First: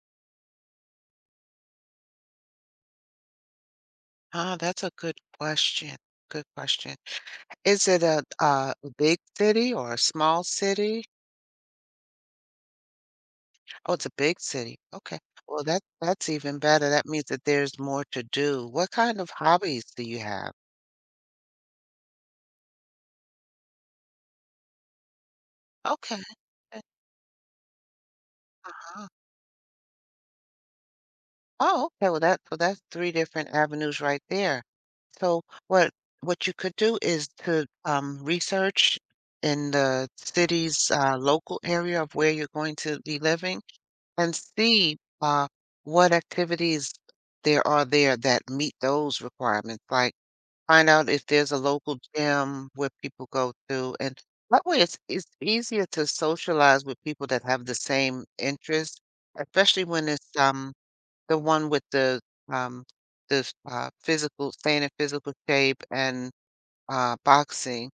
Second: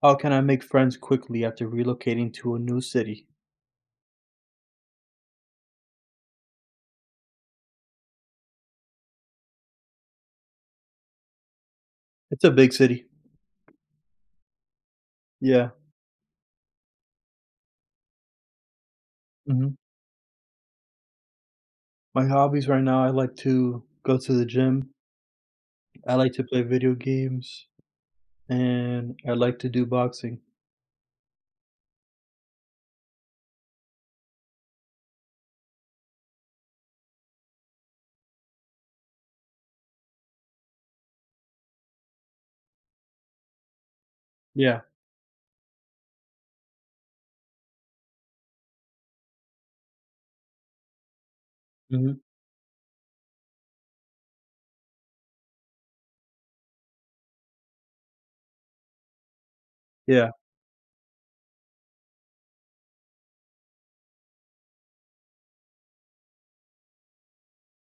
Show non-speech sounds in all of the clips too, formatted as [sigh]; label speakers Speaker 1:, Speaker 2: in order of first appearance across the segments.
Speaker 1: How can I make friends quickly after relocating to a new city?
Speaker 2: Ah, that's a good question, good question. Is it a big city or a small city?
Speaker 1: It's a big city.
Speaker 2: Oh, it's a big city, okay. Well,
Speaker 1: Yeah.
Speaker 2: that's even better, that means that there's more to do. What kind of
Speaker 1: hmm
Speaker 2: hobbies do you have?
Speaker 1: My hobbies right now, I like to go to the gym. I
Speaker 2: Okay,
Speaker 1: like to play
Speaker 2: eh,
Speaker 1: video games,
Speaker 2: uh-huh.
Speaker 1: and I like to do boxing.
Speaker 2: Oh, okay, well, that's 3 different avenues right there. So, what what you could do is to, research in the city's, local area of where you're going to be living and
Speaker 1: Yeah.
Speaker 2: see what activities there are there that meet those requirements. Like find out if there's a local
Speaker 1: Hmm.
Speaker 2: gym where people go to, and that way it's easier to socialize with people that have the same interests, especially when it's
Speaker 1: Yeah.
Speaker 2: the one with um the physical staying in physical shape and boxing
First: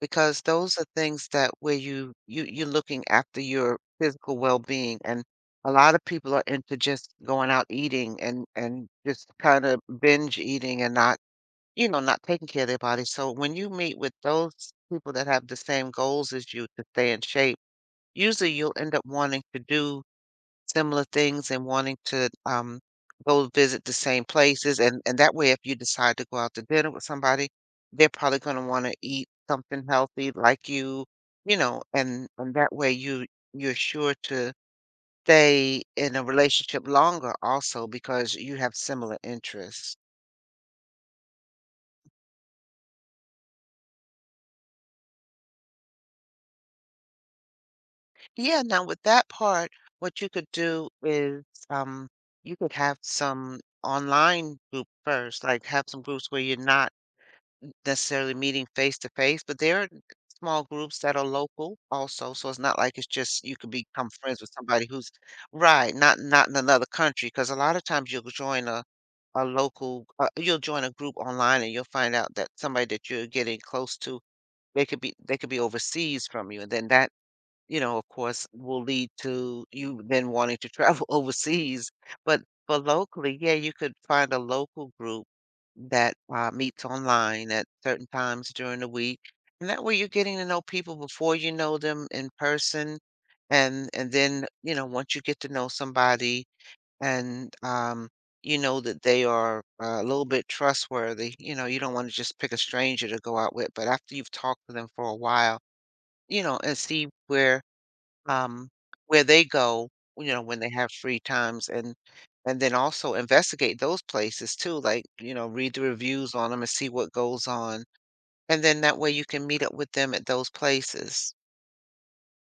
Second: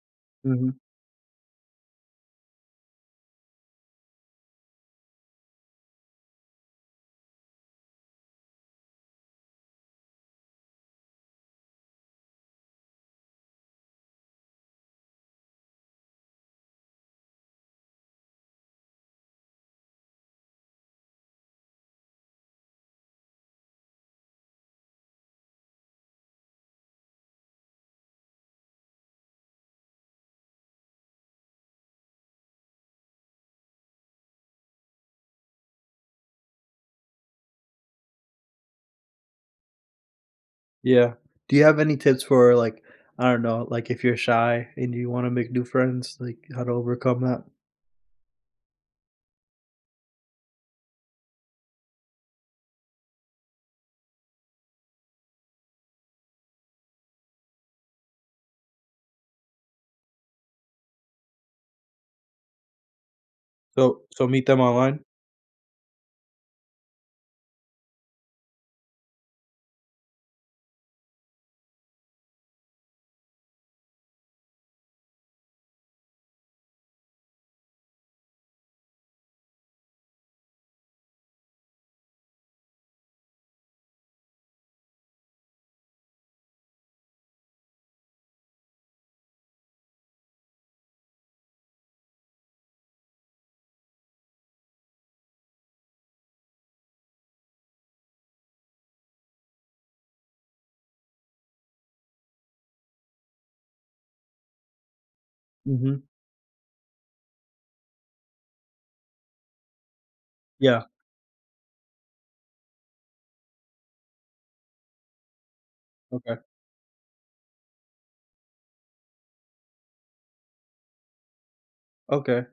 Speaker 2: because those
Speaker 1: Hmm.
Speaker 2: are things that where you're looking after your physical well-being. And a lot of people are into just going out eating and just kind of binge eating and not not taking care of their body. So when you meet with those people that have the same goals as you to stay in shape, usually you'll end up wanting to do similar things and wanting to go visit the same places. And that way, if you decide to go out to dinner with somebody, they're probably going to want to eat something healthy like you, and that way you're sure to stay in a relationship longer also because you have similar interests.
Speaker 1: Yeah. Do you have any tips for I don't know, like if you're shy and you want to make new friends, like how to overcome that?
Speaker 2: Yeah, now with that part, what you could do is um, you could have some online group first, like have some groups where you're not necessarily meeting face to face, but there are small groups that are local also. So it's not like it's just you could
Speaker 1: So
Speaker 2: become
Speaker 1: so
Speaker 2: friends
Speaker 1: meet
Speaker 2: with
Speaker 1: them
Speaker 2: somebody
Speaker 1: online.
Speaker 2: who's right, not in another country. Because a lot of times you'll join a local, you'll join a group online, and you'll find out that somebody that you're getting close to, they could be overseas from you, and then that, of course, will lead to you then wanting to travel [laughs] overseas. But for locally, yeah, you could find a local group that meets online at certain times during the week. And that way you're getting to know people before you know them in person. And then, once you get to know somebody and you know that they are a little bit trustworthy. You you don't want to just pick a stranger to go out with, but after you've talked to them for a while,
Speaker 1: Hmm.
Speaker 2: and see um, where they go, when they
Speaker 1: Yeah.
Speaker 2: have free times, and then also investigate those places too, like, read the reviews
Speaker 1: Okay.
Speaker 2: on them and see what goes on. And then that way you can meet up with them at those places.
Speaker 1: Okay.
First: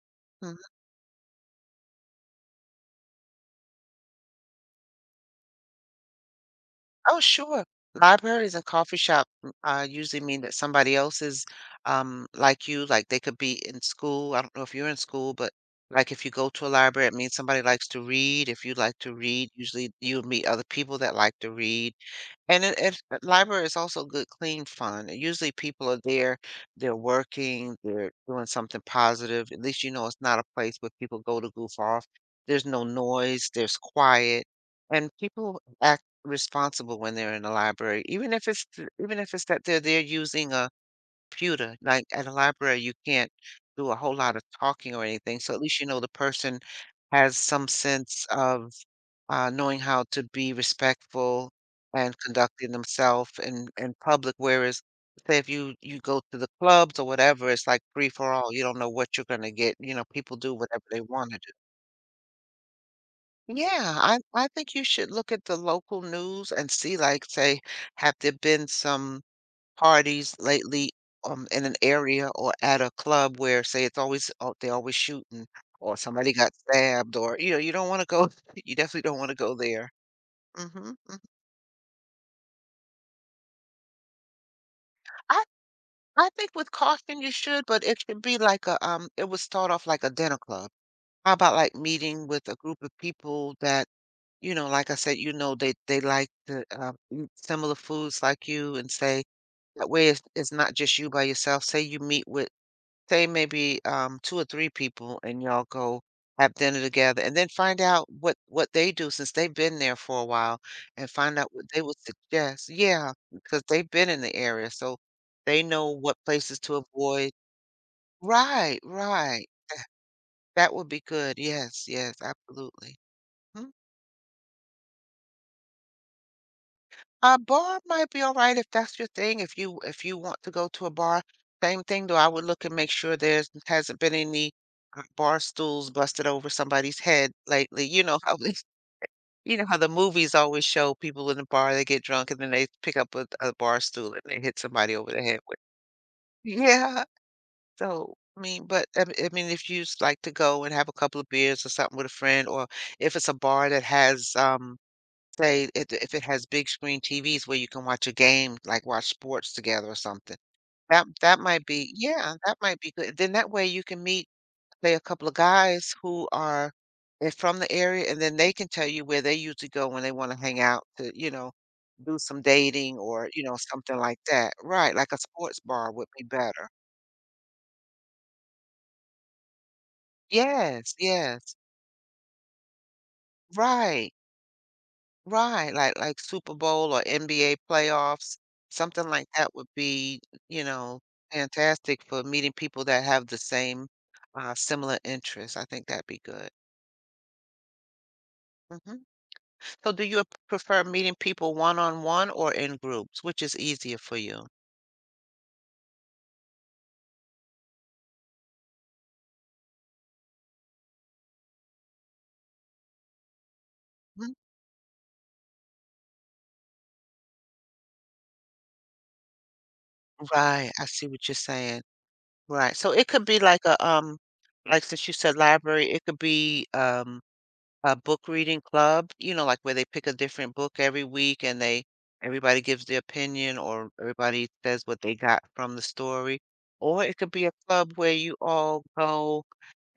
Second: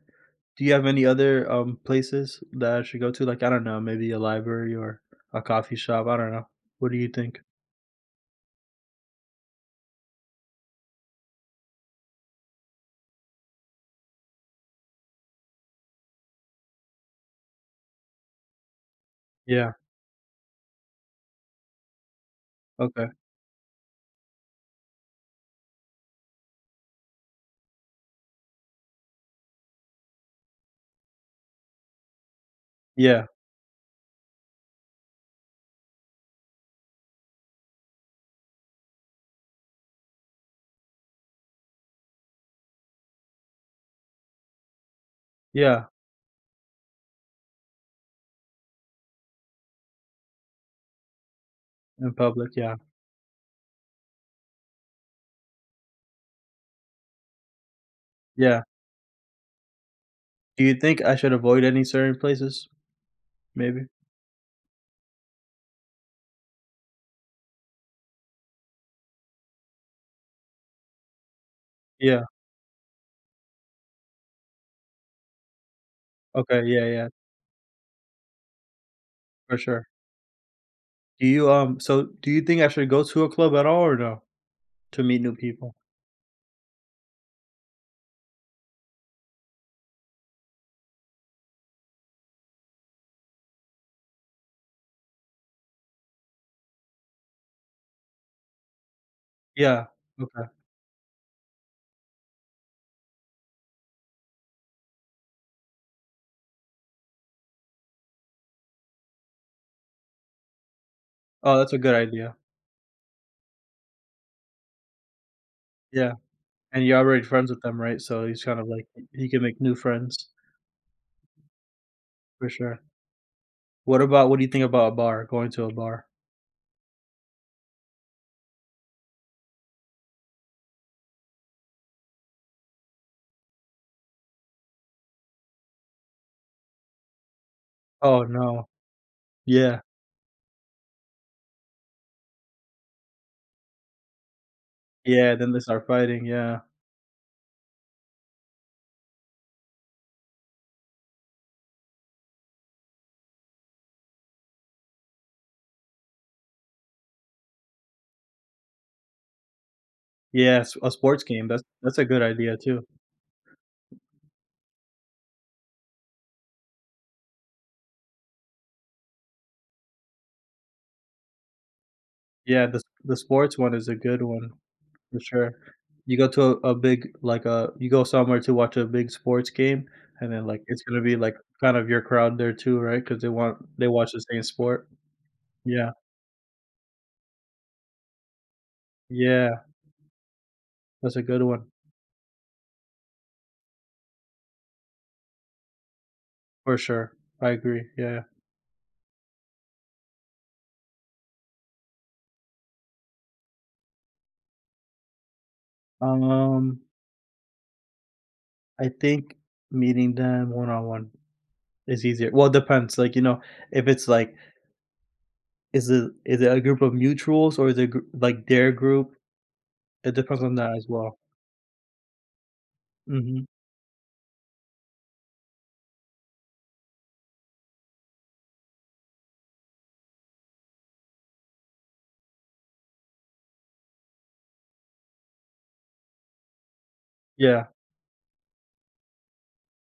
Speaker 2: Mhm.
Speaker 1: Do you have any other, places that I should go to? Like, I don't know, maybe a library or a coffee shop, I don't know. What do you
Speaker 2: Oh,
Speaker 1: think?
Speaker 2: sure. Libraries and coffee shop usually mean that somebody else is like you, like they could be in school. I don't know if you're in school, but like if you go to a library, it means somebody likes to read. If you like to read,
Speaker 1: Yeah,
Speaker 2: usually you'll meet other people that like to read. And it
Speaker 1: okay.
Speaker 2: library is also good clean fun. Usually people are there, they're working, they're doing something positive. At least you know it's not a place where people go to goof off. There's no
Speaker 1: Yeah,
Speaker 2: noise, there's quiet, and people act responsible when they're in the library. Even if even if it's that they're there using a computer, like at a library you can't do a whole lot of talking or anything. So at least
Speaker 1: yeah,
Speaker 2: you know the person has some sense of knowing how to be respectful
Speaker 1: in
Speaker 2: and
Speaker 1: public,
Speaker 2: conducting
Speaker 1: yeah,
Speaker 2: themselves in public. Whereas, say if you go to the clubs or whatever, it's like free for all.
Speaker 1: yeah.
Speaker 2: You don't know what you're gonna get. You know, people do
Speaker 1: Do you
Speaker 2: whatever
Speaker 1: think
Speaker 2: they
Speaker 1: I
Speaker 2: want
Speaker 1: should
Speaker 2: to do.
Speaker 1: avoid any certain places? Maybe?
Speaker 2: Yeah, I think you should look at the local news and see, like, say, have there been some parties lately in an
Speaker 1: Yeah,
Speaker 2: area or at a club where, say, it's always they're always shooting, or somebody got
Speaker 1: okay, yeah, yeah,
Speaker 2: stabbed, or you don't want to go. [laughs] You definitely don't want to go
Speaker 1: for sure.
Speaker 2: there. Hmm.
Speaker 1: Do you, so do you think I should go to a club at all or no? To meet new
Speaker 2: I
Speaker 1: people?
Speaker 2: I think with caution you should, but it should be like a it would start off like a dinner club. How about like meeting with a group of people that, like I said, they like to eat similar foods like you. And say
Speaker 1: Yeah,
Speaker 2: that way it's,
Speaker 1: okay.
Speaker 2: it's not just you by yourself. Say you meet with, say, maybe two or three people and y'all go have dinner together, and then find out what they do since they've been there for a while, and find out
Speaker 1: Oh,
Speaker 2: what
Speaker 1: that's a
Speaker 2: they
Speaker 1: good
Speaker 2: would
Speaker 1: idea.
Speaker 2: suggest, yeah, because they've been in the area, so they know
Speaker 1: Yeah,
Speaker 2: what places to
Speaker 1: and you're already
Speaker 2: avoid.
Speaker 1: friends with them, right? So he's kind of
Speaker 2: Right,
Speaker 1: like he can
Speaker 2: right,
Speaker 1: make new friends,
Speaker 2: that would be good. Yes, yes,
Speaker 1: for sure.
Speaker 2: absolutely. Hmm.
Speaker 1: What about what do you think about a bar, going to a bar?
Speaker 2: A bar might be alright if that's your thing, if you want to go to a bar. Same thing, though, I would look and make sure there's hasn't been any, bar stools busted over somebody's head lately. You know
Speaker 1: Oh,
Speaker 2: how they
Speaker 1: no.
Speaker 2: [laughs] you know how
Speaker 1: Yeah.
Speaker 2: the movies always show people in the bar, they get drunk, and then they pick up a bar stool and they hit somebody over the
Speaker 1: Yeah,
Speaker 2: head
Speaker 1: then
Speaker 2: with.
Speaker 1: they start fighting,
Speaker 2: [laughs]
Speaker 1: yeah.
Speaker 2: Yeah, so, I mean, but, I mean, if you just like to go and have a couple of beers or something with a friend, or if it's a bar that has, say, if it has big screen TVs where you can watch a game, like watch sports together or something.
Speaker 1: Yeah, s a
Speaker 2: That
Speaker 1: sports
Speaker 2: that
Speaker 1: game, that's
Speaker 2: might be,
Speaker 1: a good
Speaker 2: yeah,
Speaker 1: idea
Speaker 2: that might
Speaker 1: too.
Speaker 2: be good. Then that way you can meet, say, a couple of guys who are from the area, and then they can tell you where they usually go when they wanna hang out, to, do some
Speaker 1: Yeah, the
Speaker 2: dating,
Speaker 1: the
Speaker 2: or,
Speaker 1: sports one is a
Speaker 2: something like
Speaker 1: good one
Speaker 2: that. Right, like a
Speaker 1: for sure.
Speaker 2: sports bar would
Speaker 1: You
Speaker 2: be
Speaker 1: go to a
Speaker 2: better.
Speaker 1: a big like, a you go somewhere to watch a big sports game, and then, like, it's
Speaker 2: Yes,
Speaker 1: gonna be, like,
Speaker 2: yes.
Speaker 1: kind of your crowd there too, right? Because they watch
Speaker 2: Right.
Speaker 1: the same sport.
Speaker 2: Right,
Speaker 1: Yeah.
Speaker 2: like Super Bowl or NBA playoffs, something like that
Speaker 1: Yeah,
Speaker 2: would be, you know,
Speaker 1: that's a good one,
Speaker 2: fantastic for meeting people that have the same, similar interests. I think that'd be good.
Speaker 1: for sure. I agree, yeah.
Speaker 2: Mhm. So do you prefer meeting people one-on-one or in groups? Which is easier for you?
Speaker 1: Um, I think meeting them one-on-one is easier. Well, it depends, like, you know, if it's,
Speaker 2: Mhm.
Speaker 1: like is it a group of mutuals or is it gr like their group? It depends on
Speaker 2: Right,
Speaker 1: that
Speaker 2: I
Speaker 1: as
Speaker 2: see
Speaker 1: well.
Speaker 2: what you're saying. Right, so it could be
Speaker 1: Mhm.
Speaker 2: like since you said library, it could be, a book reading club, like where they pick a different book every week, and they everybody gives their opinion, or everybody says what they got from the story. Or it could be a
Speaker 1: Yeah,
Speaker 2: club where you all go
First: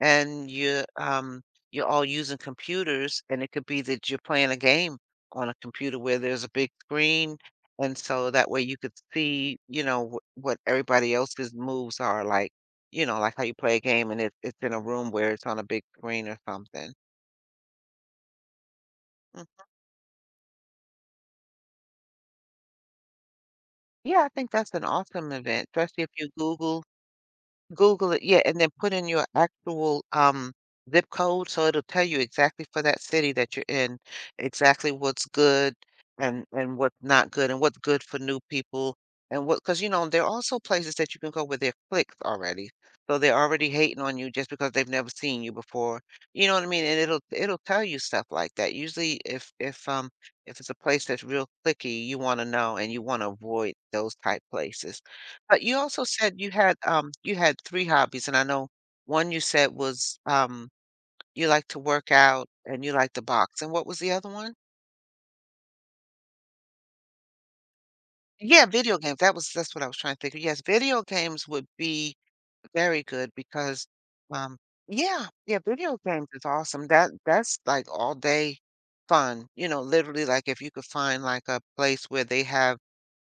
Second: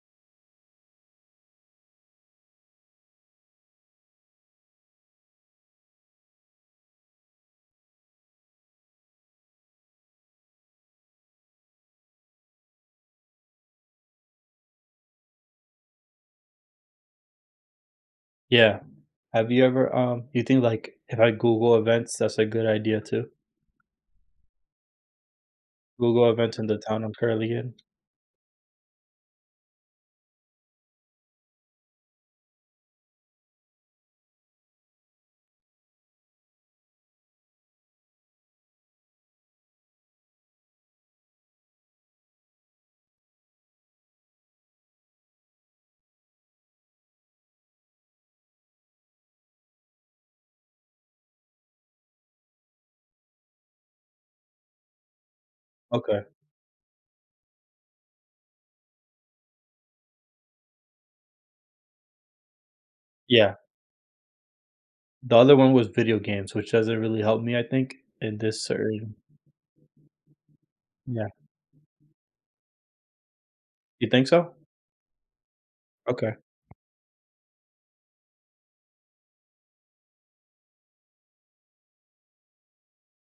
Speaker 2: and you're all using computers, and it could be that you're playing a game on a computer where there's a big screen. And so that way you could see, what everybody else's moves are like, like how you play a game and it's in a room where it's on a big screen or something.
Speaker 1: yeah. Have you ever, you think, like, if I Google events, that's a good idea too?
Speaker 2: Yeah, I think that's an awesome event, especially if
Speaker 1: Google
Speaker 2: you
Speaker 1: events in the town I'm currently in?
Speaker 2: Google it, yeah, and then put in your actual zip code, so it'll tell you exactly for that city that you're in, exactly what's good and what's not good and what's good for new people, and what because you know there are also places that you can go where they're clicked already. So they're already hating on you just because they've never seen you before. You know what I mean? And it'll tell you stuff like that. Usually if it's a place that's real clicky, you want to know and you want to avoid those type places. But you also
Speaker 1: Okay,
Speaker 2: said you had 3 hobbies, and I know one you said was, you like to work out and you like to
Speaker 1: yeah.
Speaker 2: box, and what was the other one?
Speaker 1: The other one was video games, which doesn't really help me, I think, in this
Speaker 2: Yeah, video
Speaker 1: certain
Speaker 2: games, that's what I was trying to think of, yes, video
Speaker 1: yeah.
Speaker 2: games would be very good because,
Speaker 1: You think so?
Speaker 2: um yeah, yeah, video games
Speaker 1: Okay.
Speaker 2: is awesome, that's, like, all day fun, literally, like, if you could find, like, a place where they have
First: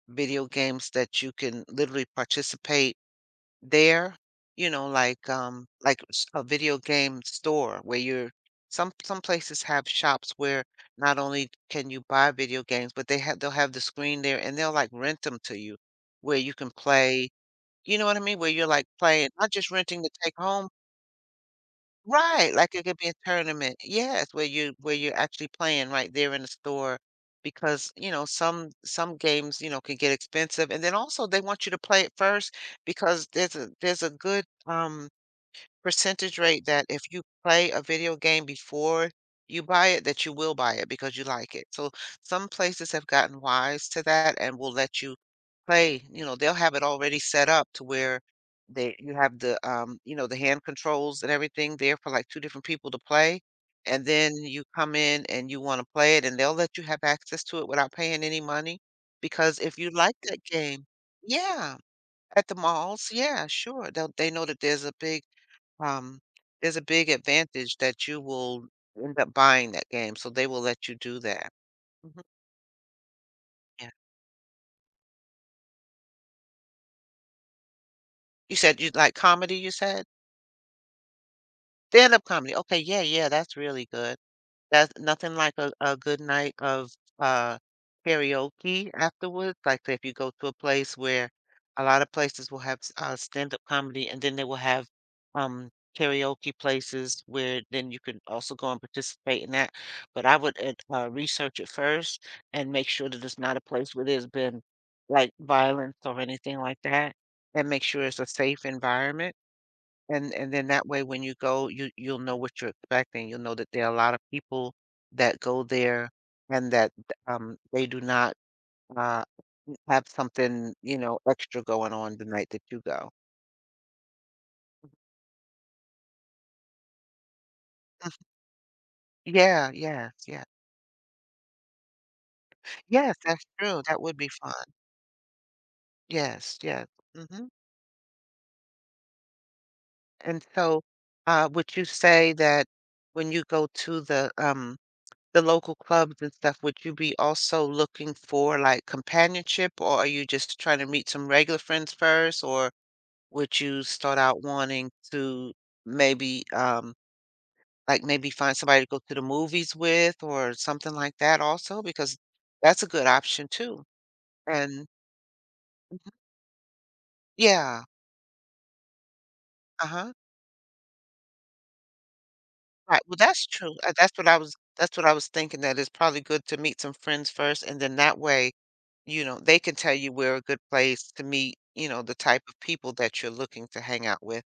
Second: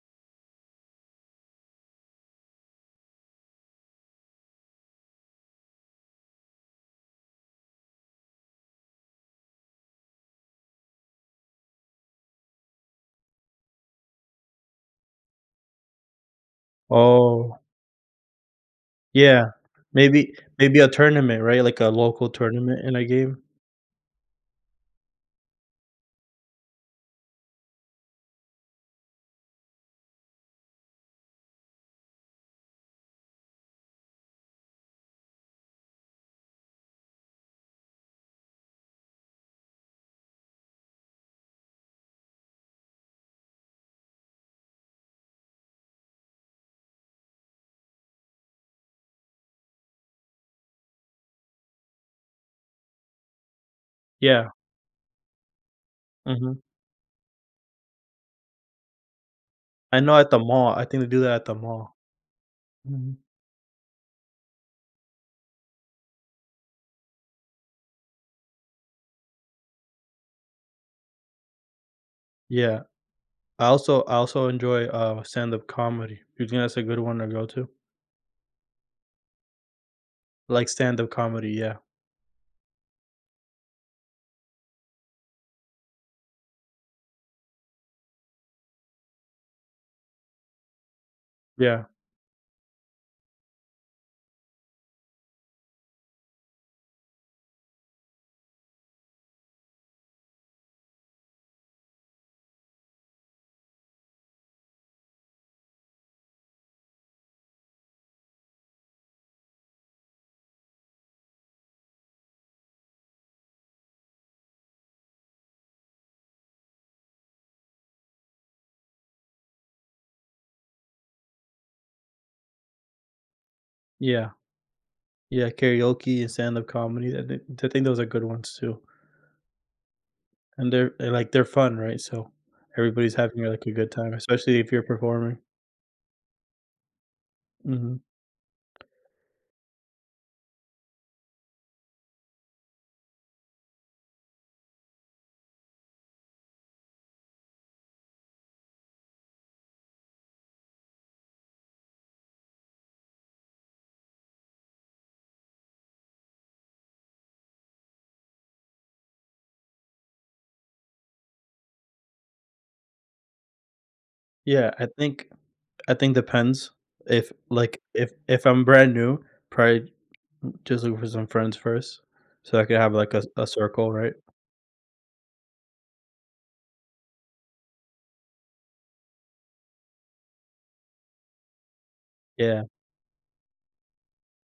Speaker 2: video games that you can literally participate there, you know, like s a video game store where you're some places have shops where not only can you buy video games, but they'll have the screen there and they'll, like, rent them to you where you can play,
Speaker 1: Oh,
Speaker 2: you know what I mean? Where you're, like, playing
Speaker 1: yeah.
Speaker 2: not just renting to take
Speaker 1: Maybe
Speaker 2: home.
Speaker 1: a tournament, right? Like a local
Speaker 2: Right, like
Speaker 1: tournament
Speaker 2: it
Speaker 1: in
Speaker 2: could
Speaker 1: a
Speaker 2: be a
Speaker 1: game?
Speaker 2: tournament. Yes, where you're actually playing right there in the store because, you know, some games, you know, can get expensive. And then also they want you to play it first because there's a good percentage rate that if you play a video game before you buy it, that you will buy it because you like it. So some places have gotten wise to that and will let you play, you know, they'll have it already set up to where they you have the you know, the hand controls and everything there for like two different people to play. And then
Speaker 1: Yeah,
Speaker 2: you come in and you want to play it and
Speaker 1: mhm.
Speaker 2: they'll let you have access to it without paying any money. Because if you
Speaker 1: I
Speaker 2: like
Speaker 1: know at the
Speaker 2: that
Speaker 1: mall, I
Speaker 2: game,
Speaker 1: think they do that at the
Speaker 2: yeah,
Speaker 1: mall.
Speaker 2: at the malls,
Speaker 1: Mhm.
Speaker 2: yeah, sure. They'll, they know that um, there's a big advantage that you will end up buying that game, so they will let you do that. Mhm,
Speaker 1: Yeah.
Speaker 2: yeah.
Speaker 1: I also enjoy, stand-up comedy. You think that's a good one to go to?
Speaker 2: You said you like comedy, you said?
Speaker 1: Like stand-up comedy, yeah.
Speaker 2: Stand-up comedy. Okay, yeah, yeah, that's really good. That's nothing like a good night of uh karaoke afterwards. Like if you go to a place where a
Speaker 1: Yeah.
Speaker 2: lot of places will have stand-up comedy and then they will have um karaoke places where then you can also go and participate in that. But I would research it first and make sure that it's not a place where there's been like violence or anything like that and make sure it's a safe environment. And then that way when you go, you'll know what you're expecting. You'll know that there are a lot of people that go there and that they do not uh have something, you know, extra going on the night that you go.
Speaker 1: Yeah. Yeah, karaoke and stand-up comedy, I think those are good
Speaker 2: Mhm.
Speaker 1: ones too.
Speaker 2: Yeah, yes, yeah.
Speaker 1: And they're and, like, they're fun, right? So, everybody's
Speaker 2: Yes,
Speaker 1: having,
Speaker 2: that's
Speaker 1: like, a
Speaker 2: true.
Speaker 1: good
Speaker 2: That
Speaker 1: time,
Speaker 2: would be fun.
Speaker 1: especially if you're performing.
Speaker 2: Yes, yes. hmm
Speaker 1: Mhm.
Speaker 2: And so, would you say that when you go to the local clubs and stuff, would you be also looking for like companionship, or are you just trying to meet some regular friends first, or would you start out wanting to maybe like maybe find somebody to go to the movies with or something like that also? Because that's a good option too.
Speaker 1: Yeah,
Speaker 2: And
Speaker 1: I
Speaker 2: mhm,
Speaker 1: think depends. If, like,
Speaker 2: yeah.
Speaker 1: if I'm brand new, probably
Speaker 2: Uh-huh.
Speaker 1: just look for some friends first so I could have,
Speaker 2: Right,
Speaker 1: like,
Speaker 2: well, that's
Speaker 1: a
Speaker 2: true,
Speaker 1: circle, right?
Speaker 2: that's what I was thinking, that it's probably good to meet some friends first, and then that way, you know, they can tell you where a good place to meet, you know, the type of
Speaker 1: Yeah,
Speaker 2: people that you're looking to hang out with.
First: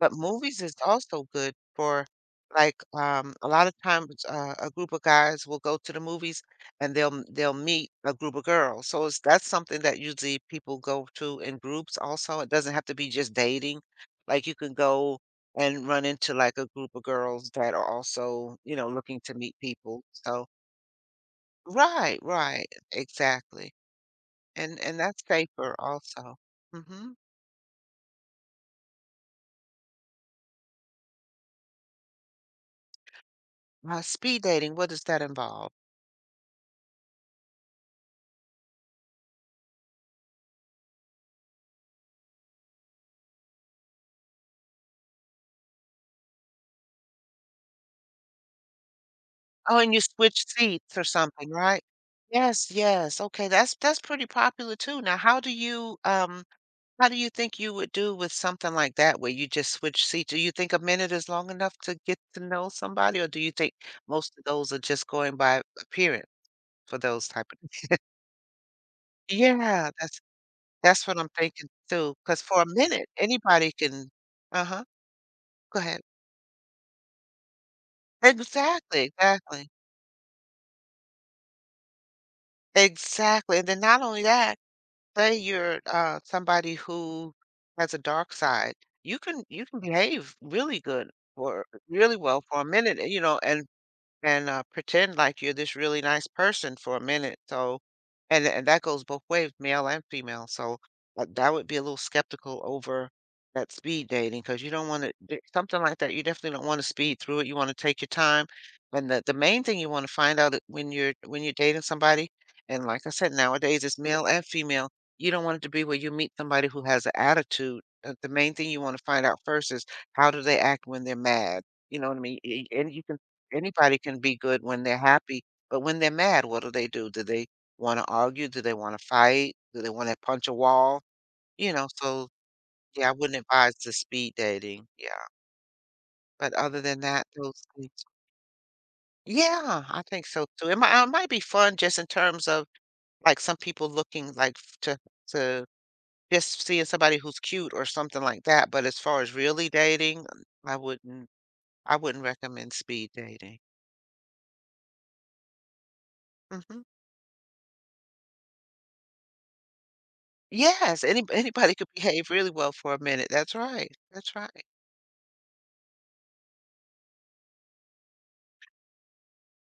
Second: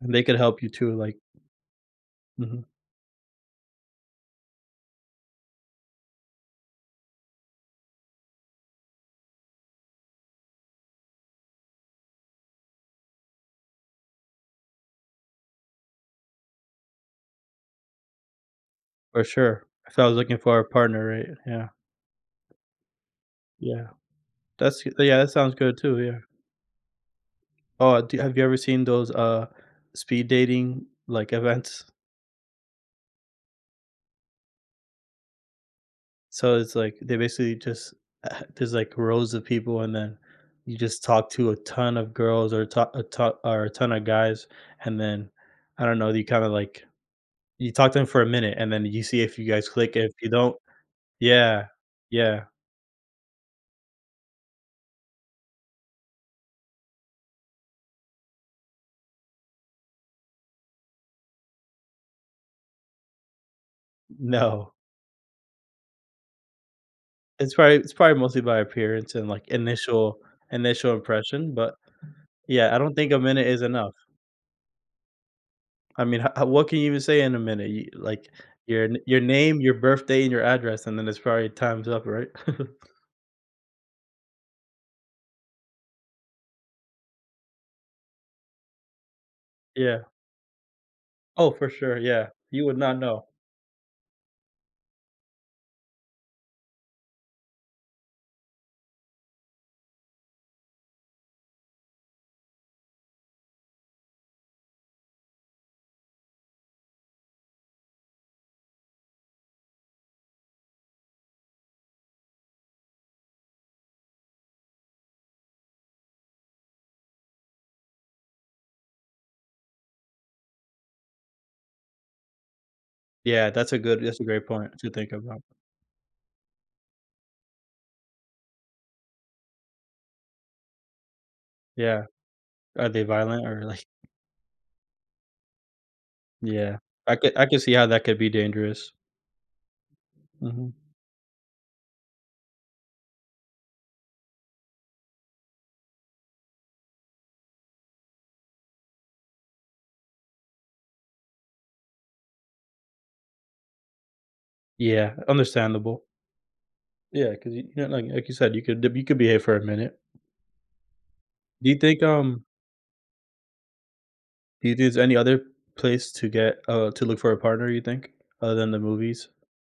Speaker 2: But
Speaker 1: and they could help
Speaker 2: movies
Speaker 1: you
Speaker 2: is
Speaker 1: too, like
Speaker 2: also good for,
Speaker 1: Mhm.
Speaker 2: like, a lot of times, a group of guys will go to the movies, and they'll meet a group of girls, so it's that's something that usually people go to in groups also, it doesn't have to be just dating, like, you can go and run into like a group of girls that are also, you know, looking
Speaker 1: For
Speaker 2: to meet
Speaker 1: sure. If
Speaker 2: people.
Speaker 1: I was looking
Speaker 2: So,
Speaker 1: for a partner, right? Yeah.
Speaker 2: right, right, exactly.
Speaker 1: Yeah.
Speaker 2: And
Speaker 1: That's
Speaker 2: and
Speaker 1: yeah,
Speaker 2: that's
Speaker 1: that sounds
Speaker 2: safer
Speaker 1: good too, yeah.
Speaker 2: also. hmm
Speaker 1: Oh, do have you ever seen those, speed dating, like, events?
Speaker 2: Speed dating, what does that involve?
Speaker 1: So it's like they basically just there's, like, rows of people, and then you just talk to a ton of girls or to a to or a ton of guys, and then, I don't know, you kinda, like you talk to them for a minute, and then you see if you guys
Speaker 2: Oh, and
Speaker 1: click,
Speaker 2: you
Speaker 1: if you
Speaker 2: switch
Speaker 1: don't
Speaker 2: seats or something,
Speaker 1: yeah.
Speaker 2: right?
Speaker 1: Yeah.
Speaker 2: Yes, yes. Okay, that's pretty popular too. Now, how do you think you would do with something like that where you just switch seats? Do you think a minute is long enough to get to know somebody, or do you think most of those
Speaker 1: No.
Speaker 2: are just going by appearance for those type of.
Speaker 1: It's probably mostly by appearance and, like,
Speaker 2: Yeah,
Speaker 1: initial
Speaker 2: that's what I'm
Speaker 1: impression,
Speaker 2: thinking
Speaker 1: but,
Speaker 2: too. Because for a
Speaker 1: yeah, I don't
Speaker 2: minute,
Speaker 1: think a minute is
Speaker 2: anybody
Speaker 1: enough.
Speaker 2: can. Uh-huh, go ahead.
Speaker 1: I mean, ho what can you even say in a minute? You like, your
Speaker 2: Exactly,
Speaker 1: your name,
Speaker 2: exactly,
Speaker 1: your birthday, and your address, and then it's probably time's up, right? [laughs]
Speaker 2: exactly, and then not only that, say you're, somebody who has a dark side, you can
Speaker 1: Yeah.
Speaker 2: behave really good
Speaker 1: Oh,
Speaker 2: or
Speaker 1: for sure,
Speaker 2: really
Speaker 1: yeah.
Speaker 2: well for a
Speaker 1: You would not
Speaker 2: minute, you
Speaker 1: know.
Speaker 2: know, and pretend like you're this really nice person for a minute. So, and that goes both ways, male and female. So that would be a little skeptical over that speed dating because you don't want to something like that. You definitely don't want to speed through it. You want to take your time, and the main thing you want to find out when you're dating somebody, and like I said, nowadays it's male and female. You don't want it to be where you meet somebody who has an attitude. The main thing you want to find out first is how do they act when they're mad. You know what I mean? And you can.
Speaker 1: Yeah, that's a
Speaker 2: Anybody
Speaker 1: good
Speaker 2: can
Speaker 1: that's a
Speaker 2: be
Speaker 1: great
Speaker 2: good
Speaker 1: point
Speaker 2: when
Speaker 1: to
Speaker 2: they're
Speaker 1: think about.
Speaker 2: happy, but when they're mad, what do they do? Do they wanna argue? Do they wanna fight? Do they wanna punch a wall? You know,
Speaker 1: Yeah.
Speaker 2: so,
Speaker 1: Are they
Speaker 2: yeah, I wouldn't
Speaker 1: violent or,
Speaker 2: advise
Speaker 1: like
Speaker 2: the speed dating, yeah, but
Speaker 1: yeah.
Speaker 2: other than that,
Speaker 1: I could
Speaker 2: those
Speaker 1: see how that
Speaker 2: things.
Speaker 1: could be dangerous.
Speaker 2: Yeah, I think so too.
Speaker 1: Mhm.
Speaker 2: It might be fun just in terms of, like, some people looking, like, f to just seeing somebody who's cute or something like that, but as far as really dating, I wouldn't I wouldn't recommend speed dating.
Speaker 1: Yeah, understandable.
Speaker 2: Mhm.
Speaker 1: Yeah, 'cause you know, like you said, you could be here for a minute.
Speaker 2: Yes, any
Speaker 1: Do you
Speaker 2: anybody could
Speaker 1: think,
Speaker 2: behave really well for a minute. That's right. That's right.
Speaker 1: do you think there's any other place to get to look for a partner, you think, other than the movies?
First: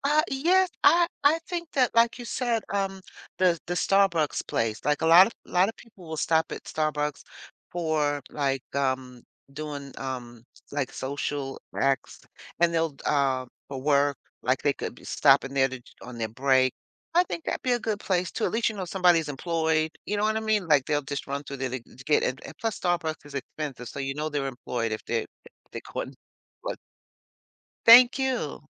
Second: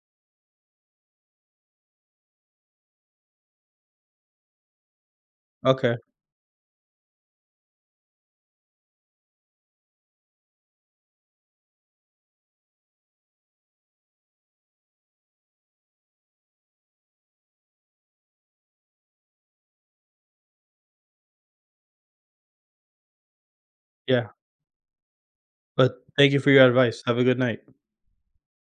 Speaker 2: Yes, I think that like you said, the Starbucks place, like a lot of
Speaker 1: Okay,
Speaker 2: people will stop at Starbucks for like doing like social acts, and they'll for work, like they could be stopping there to, on their break. I think that'd be a good place too. At least you know somebody's employed. You know what I mean? Like they'll just run through there to get, and plus Starbucks is expensive, so you
Speaker 1: yeah,
Speaker 2: know they're employed if they're [laughs]
Speaker 1: but
Speaker 2: going.
Speaker 1: thank you for your
Speaker 2: But
Speaker 1: advice. Have a good night.
Speaker 2: thank you.